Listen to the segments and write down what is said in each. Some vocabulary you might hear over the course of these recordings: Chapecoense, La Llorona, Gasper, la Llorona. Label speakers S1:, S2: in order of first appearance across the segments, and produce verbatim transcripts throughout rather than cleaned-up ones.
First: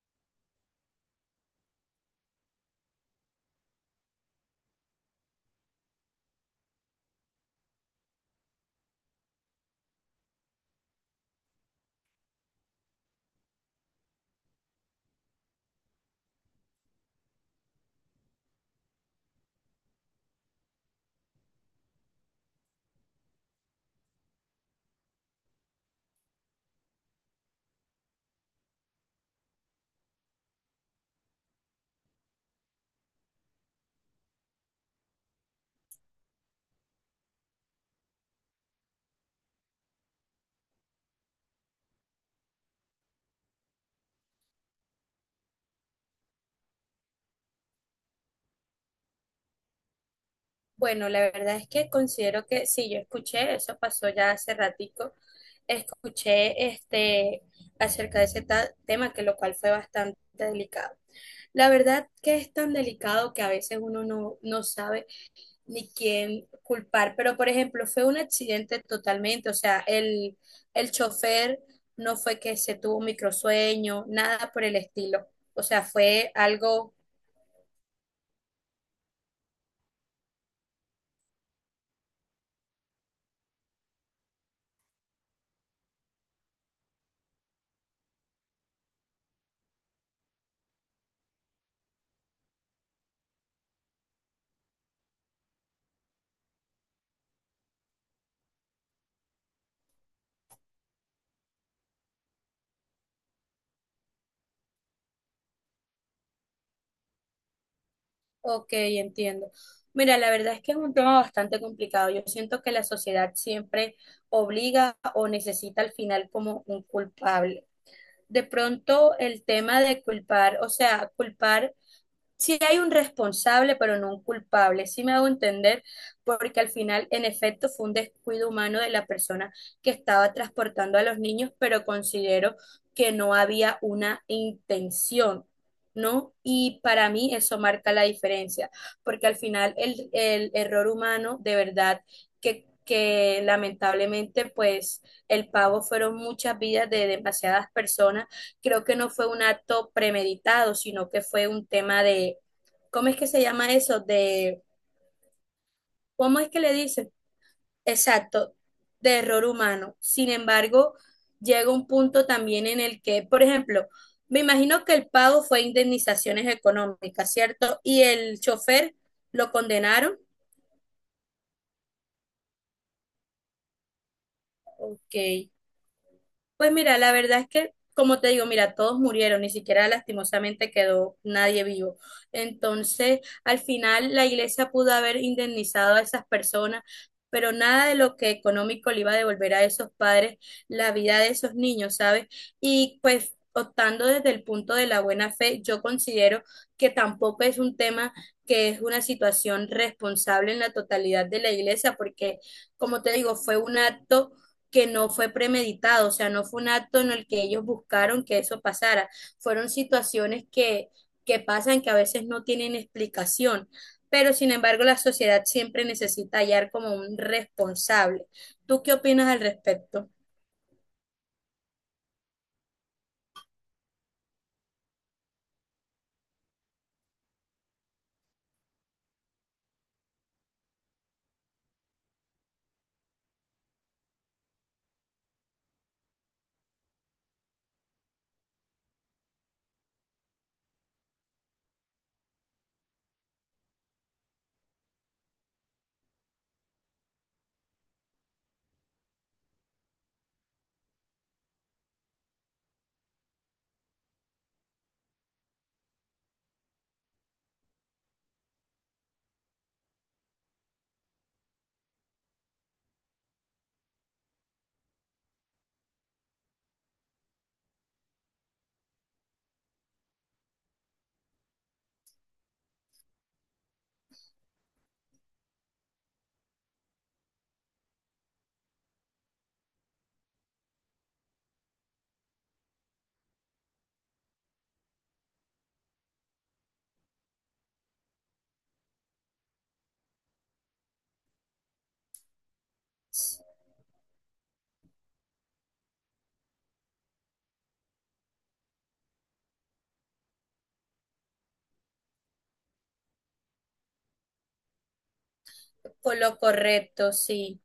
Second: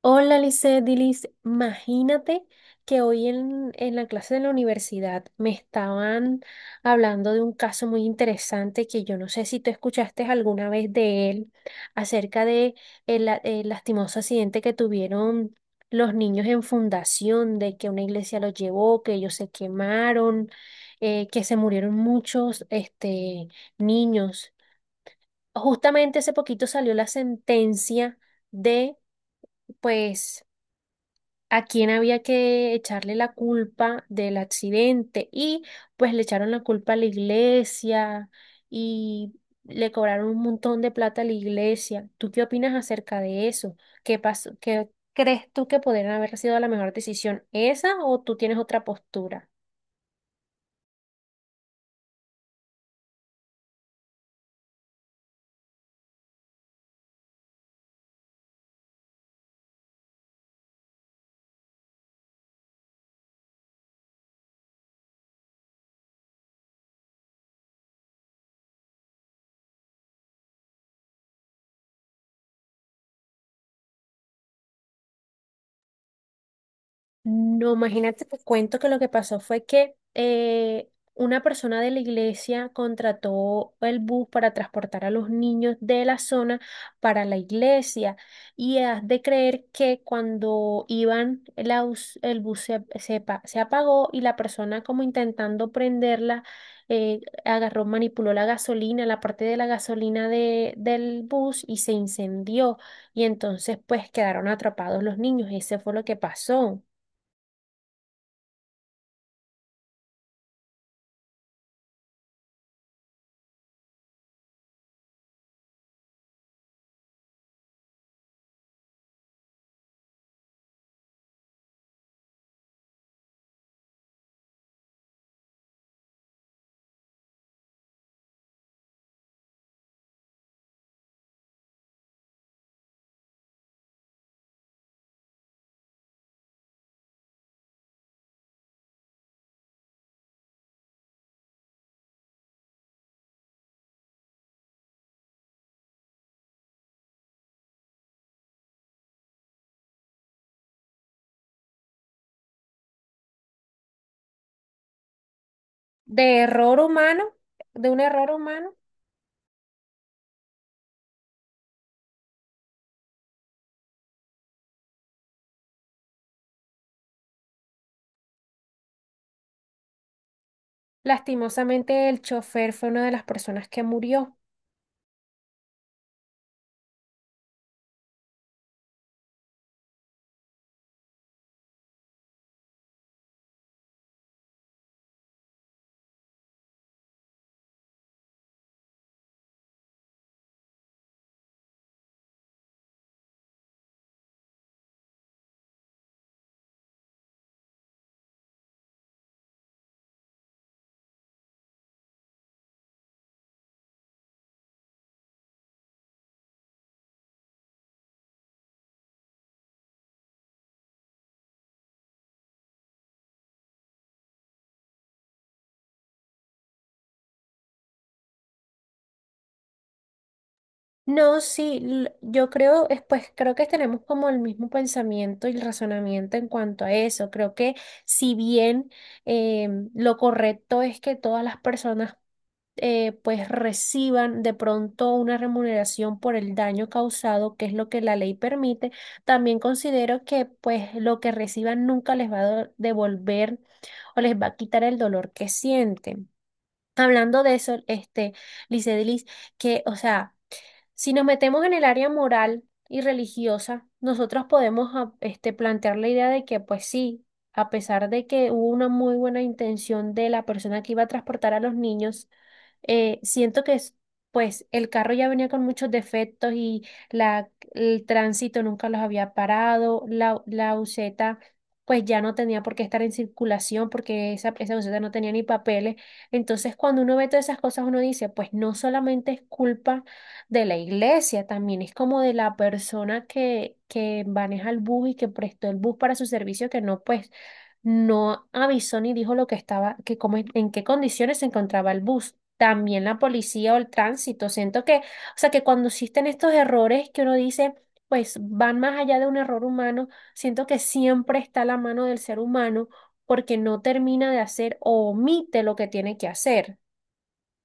S1: Hola, Lisset, Dilis. Imagínate que hoy en, en la clase de la universidad me estaban hablando de un caso muy interesante que yo no sé si tú escuchaste alguna vez de él, acerca de el, la- el lastimoso accidente que tuvieron los niños en fundación, de que una iglesia los llevó, que ellos se quemaron, eh, que se murieron muchos este, niños. Justamente hace poquito salió la sentencia de, pues, a quién había que echarle la culpa del accidente, y pues le echaron la culpa a la iglesia y le cobraron un montón de plata a la iglesia. ¿Tú qué opinas acerca de eso? ¿Qué pasó? ¿Qué crees tú que podrían haber sido la mejor decisión, esa, o tú tienes otra postura?
S2: Bueno, la verdad es que considero que sí. Yo escuché, eso pasó ya hace ratico, escuché este acerca de ese ta- tema, que lo cual fue bastante delicado. La verdad que es tan delicado que a veces uno no, no sabe ni quién culpar, pero por ejemplo, fue un accidente totalmente, o sea, el, el chofer no fue que se tuvo un microsueño, nada por el estilo, o sea, fue algo.
S1: No, imagínate, te cuento que lo que pasó fue que eh, una persona de la iglesia contrató el bus para transportar a los niños de la zona para la iglesia. Y has de creer que cuando iban, el, aus- el bus se, se pa- se apagó y la persona, como intentando prenderla, eh, agarró, manipuló la gasolina, la parte de la gasolina de- del bus y se incendió. Y entonces pues quedaron atrapados los niños. Ese fue lo que pasó.
S2: Ok, entiendo. Mira, la verdad es que es un tema bastante complicado. Yo siento que la sociedad siempre obliga o necesita al final como un culpable. De pronto el tema de culpar, o sea, culpar si hay un responsable, pero no un culpable, si me hago entender, porque al final, en efecto, fue un descuido humano de la persona que estaba transportando a los niños, pero considero que no había una intención, ¿no? Y para mí eso marca la diferencia, porque al final el, el error humano, de verdad, que, que lamentablemente, pues, el pago fueron muchas vidas de demasiadas personas. Creo que no fue un acto premeditado, sino que fue un tema de, ¿cómo es que se llama eso? De,
S1: De
S2: ¿cómo es que le
S1: error
S2: dicen?
S1: humano, de un error
S2: Exacto,
S1: humano.
S2: de error humano. Sin embargo, llega un punto también en el que, por ejemplo, me imagino que el pago fue indemnizaciones económicas, ¿cierto? Y el chofer lo condenaron.
S1: Lastimosamente, el chofer fue una de las personas que murió.
S2: Ok. Pues mira, la verdad es que, como te digo, mira, todos murieron, ni siquiera lastimosamente quedó nadie vivo. Entonces, al final, la iglesia pudo haber indemnizado a esas personas, pero nada de lo que económico le iba a devolver a esos padres la vida de esos niños, ¿sabes? Y pues, optando desde el punto de la buena fe, yo considero que tampoco es un tema, que es una situación responsable en la totalidad de la iglesia, porque, como te digo, fue un acto que no fue premeditado, o sea, no fue un acto en el que ellos buscaron que eso pasara, fueron situaciones que, que pasan que a veces no tienen explicación, pero sin embargo la sociedad siempre necesita hallar como un responsable. ¿Tú qué opinas al respecto?
S1: No, sí, l- yo creo, es, pues creo que tenemos como el mismo pensamiento y el razonamiento en cuanto a eso. Creo que si bien eh, lo correcto es que todas las personas eh, pues reciban de pronto una remuneración por el daño causado, que es lo que la ley permite, también considero que pues lo que reciban nunca les va a do- devolver o les va a quitar el dolor que sienten. Hablando de eso, este, Licedelis, que, o sea, si nos metemos en el área moral y religiosa, nosotros podemos ah, este, plantear la idea de que, pues sí, a pesar de que hubo una muy buena intención de la persona que iba a transportar a los niños, eh, siento que es- pues el carro ya venía con muchos defectos y la, el tránsito nunca los había parado, la, la buseta pues ya no tenía por qué estar en circulación porque esa, esa buseta no tenía ni papeles. Entonces, cuando uno ve todas esas cosas, uno dice, pues no solamente es culpa de la iglesia, también es como de la persona que, que maneja el bus y que prestó el bus para su servicio, que no, pues, no avisó ni dijo lo que estaba, que cómo, en qué condiciones se encontraba el bus. También la policía o el tránsito. Siento que, o sea, que cuando existen estos errores, que uno dice, pues van más allá de un error humano, siento que siempre está la mano del ser humano porque no termina de hacer o omite lo que tiene
S2: Con
S1: que
S2: lo
S1: hacer.
S2: correcto, sí.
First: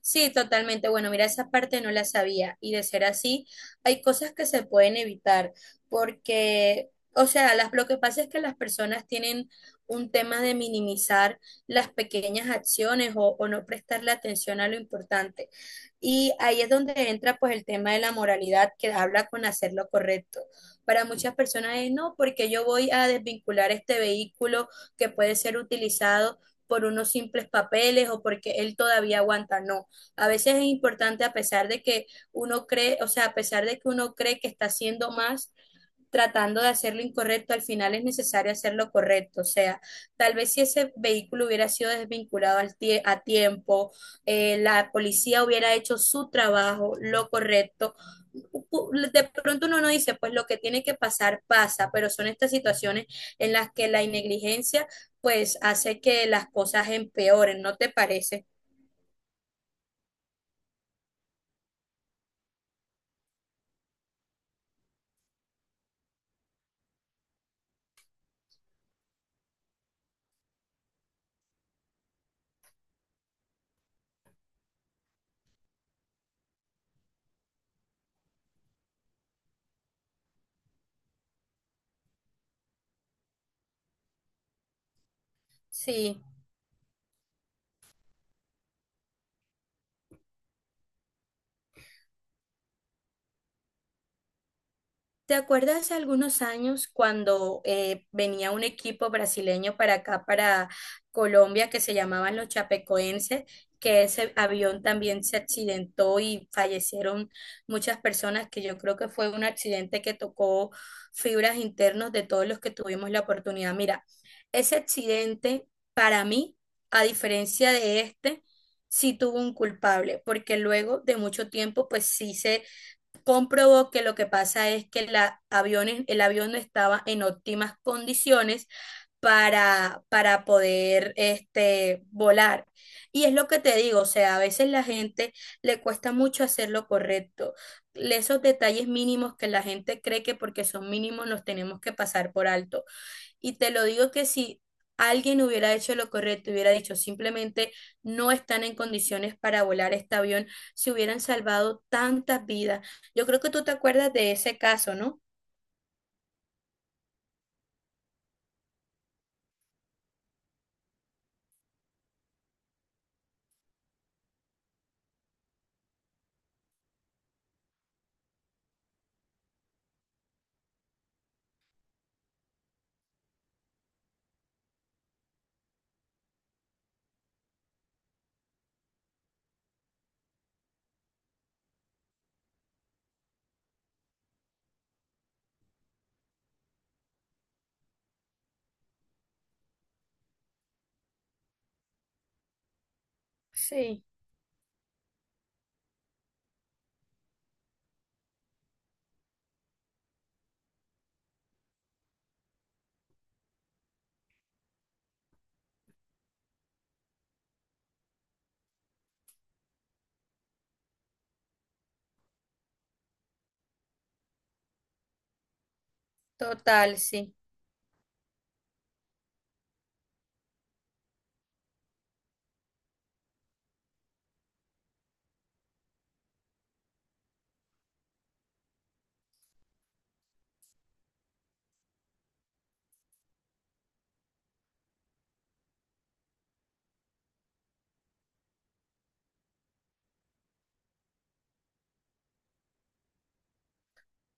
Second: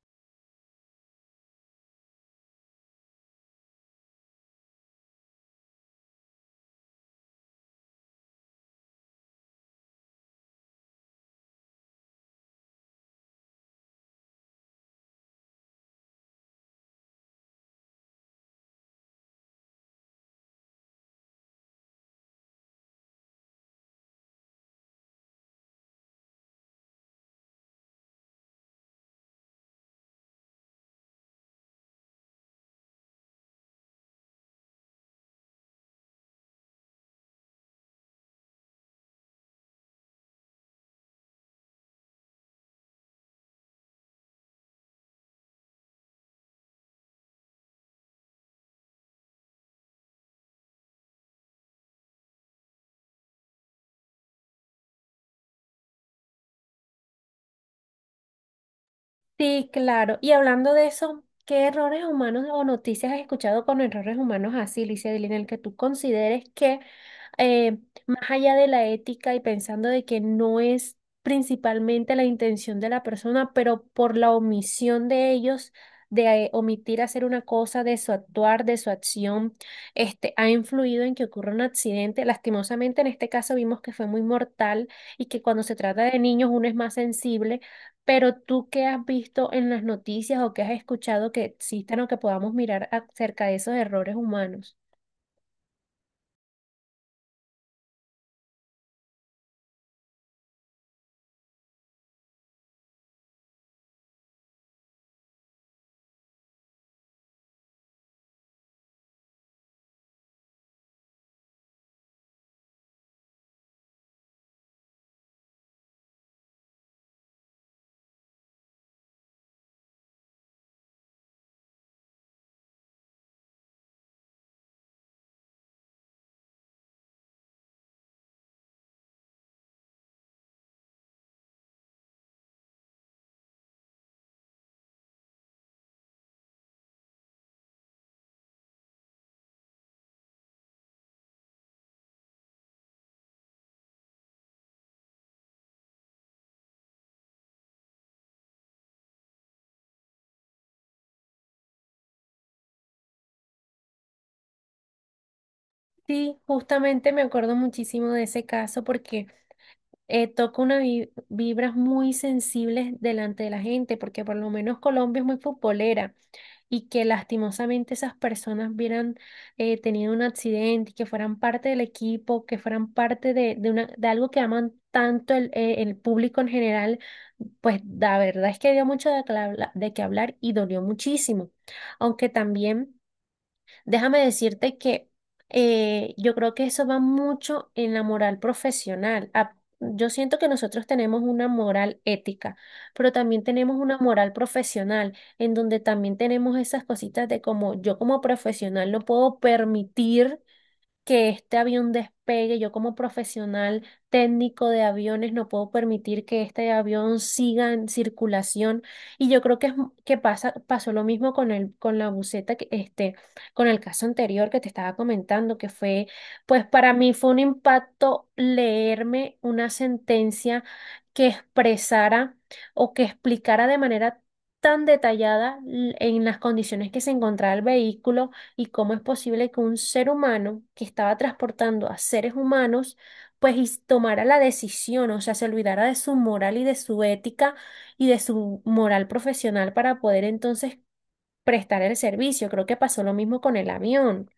S2: Sí, totalmente. Bueno, mira, esa parte no la sabía. Y de ser así, hay cosas que se pueden evitar, porque, o sea, las, lo que pasa es que las personas tienen un tema de minimizar las pequeñas acciones o, o no prestarle atención a lo importante. Y ahí es donde entra pues el tema de la moralidad que habla con hacer lo correcto. Para muchas personas es no, porque yo voy a desvincular este vehículo que puede ser utilizado por unos simples papeles o porque él todavía aguanta. No. A veces es importante, a pesar de que uno cree, o sea, a pesar de que uno cree que está haciendo más, tratando de hacer lo incorrecto, al final es necesario hacer lo correcto. O sea, tal vez si ese vehículo hubiera sido desvinculado al tie- a tiempo, eh, la policía hubiera hecho su trabajo, lo correcto. pu- De pronto uno no dice, pues lo que tiene que pasar pasa, pero son estas situaciones en las que la negligencia pues hace que las cosas empeoren, ¿no te parece?
S1: Sí, claro. Y hablando de eso, ¿qué errores humanos o noticias has escuchado con errores humanos así, Licia, en el que tú consideres que eh, más allá de la ética y pensando de que no es principalmente la intención de la persona, pero por la omisión de ellos, de eh, omitir hacer una cosa, de su actuar, de su acción, este, ha influido en que ocurra un accidente? Lastimosamente, en este caso vimos que fue muy mortal y que cuando se trata de
S2: Sí.
S1: niños uno es más sensible. Pero tú qué has visto en las noticias o qué has escuchado que existan o que podamos mirar acerca de esos errores humanos.
S2: ¿Te acuerdas hace algunos años cuando eh, venía un equipo brasileño para acá, para Colombia, que se llamaban los Chapecoenses, que ese avión también se accidentó y fallecieron muchas personas, que yo creo que fue un accidente que tocó fibras internas de todos los que tuvimos la oportunidad? Mira, ese accidente, para mí, a diferencia de este, sí tuvo un culpable, porque luego de mucho tiempo, pues sí se comprobó que lo que pasa es que la aviones, el avión no estaba en óptimas condiciones para, para poder este, volar. Y es lo que te digo, o sea, a veces la gente le cuesta mucho hacer lo correcto. Esos detalles mínimos que la gente cree que porque son mínimos los tenemos que pasar por alto. Y te lo digo que si alguien hubiera hecho lo correcto, hubiera dicho simplemente no están en condiciones para volar este avión, se hubieran salvado tantas vidas. Yo creo que tú te acuerdas de ese caso, ¿no?
S1: Sí, justamente me acuerdo muchísimo de ese caso porque eh, toca unas vi- vibras muy sensibles delante de la gente, porque por lo menos Colombia es muy futbolera. Y que lastimosamente esas personas hubieran eh, tenido un accidente y que fueran parte del equipo, que fueran parte de, de, una, de algo que aman tanto el, eh, el público en general, pues la verdad es que dio mucho de, cla- de qué hablar y dolió muchísimo. Aunque también... Déjame decirte que eh, yo creo que eso va mucho en la moral profesional. A- yo siento que nosotros tenemos una moral ética, pero también tenemos una
S2: Sí.
S1: moral profesional, en donde también tenemos esas cositas de como yo como profesional no puedo permitir que este avión despegue. Yo como profesional técnico de aviones no puedo permitir que este avión siga en circulación. Y yo creo que, es, que pasa, pasó lo mismo con el, con la buceta, que, este, con el caso anterior que te estaba comentando, que fue, pues para
S2: Total,
S1: mí fue
S2: sí.
S1: un impacto leerme una sentencia que expresara o que explicara de manera tan detallada l- en las condiciones que se encontraba el vehículo y cómo es posible que un ser humano que estaba transportando a seres humanos, pues y tomara la decisión, o sea, se olvidara de su moral y de su ética y de su moral profesional para poder entonces prestar el servicio. Creo que pasó lo mismo con el avión.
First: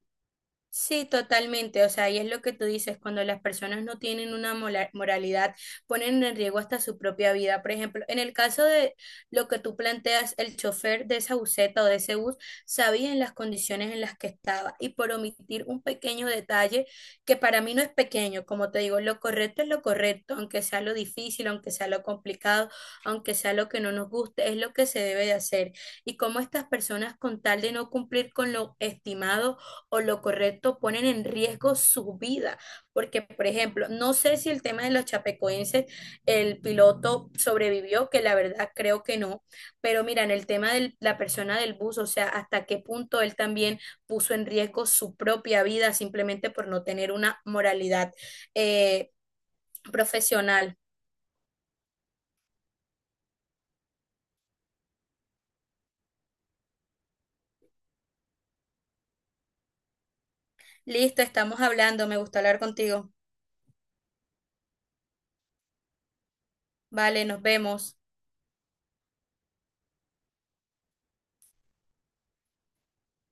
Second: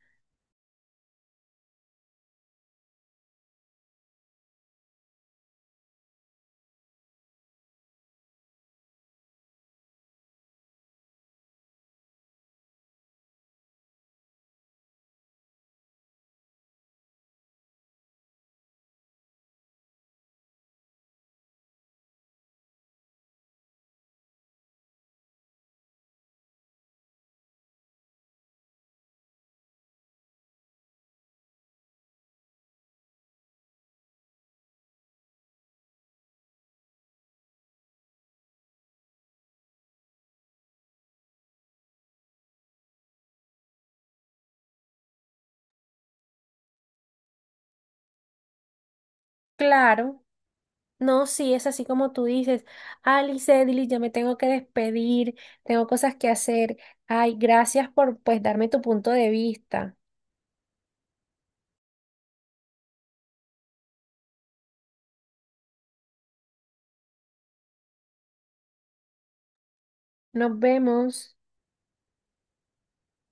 S2: Sí, totalmente. O sea, y es lo que tú dices, cuando las personas no tienen una mola- moralidad, ponen en riesgo hasta su propia vida. Por ejemplo, en el caso de lo que tú planteas, el chofer de esa buseta o de ese bus sabía en las condiciones en las que estaba y por omitir un pequeño detalle que para mí no es pequeño, como te digo, lo correcto es lo correcto, aunque sea lo difícil, aunque sea lo complicado, aunque sea lo que no nos guste, es lo que se debe de hacer. Y como estas personas con tal de no cumplir con lo estimado, o lo correcto ponen en riesgo su vida. Porque, por ejemplo, no sé si el tema de los chapecoenses, el piloto sobrevivió, que la verdad creo que no, pero mira, en el tema de la persona del bus, o sea, hasta qué punto él también puso en riesgo su propia vida simplemente por no tener una moralidad eh,
S1: Claro.
S2: profesional.
S1: No, sí, es así como tú dices, Alice, Edily, yo me tengo que despedir, tengo cosas que hacer. Ay, gracias por pues darme tu punto de vista.
S2: Listo, estamos hablando, me gusta hablar contigo. Vale, nos vemos.
S1: Nos vemos.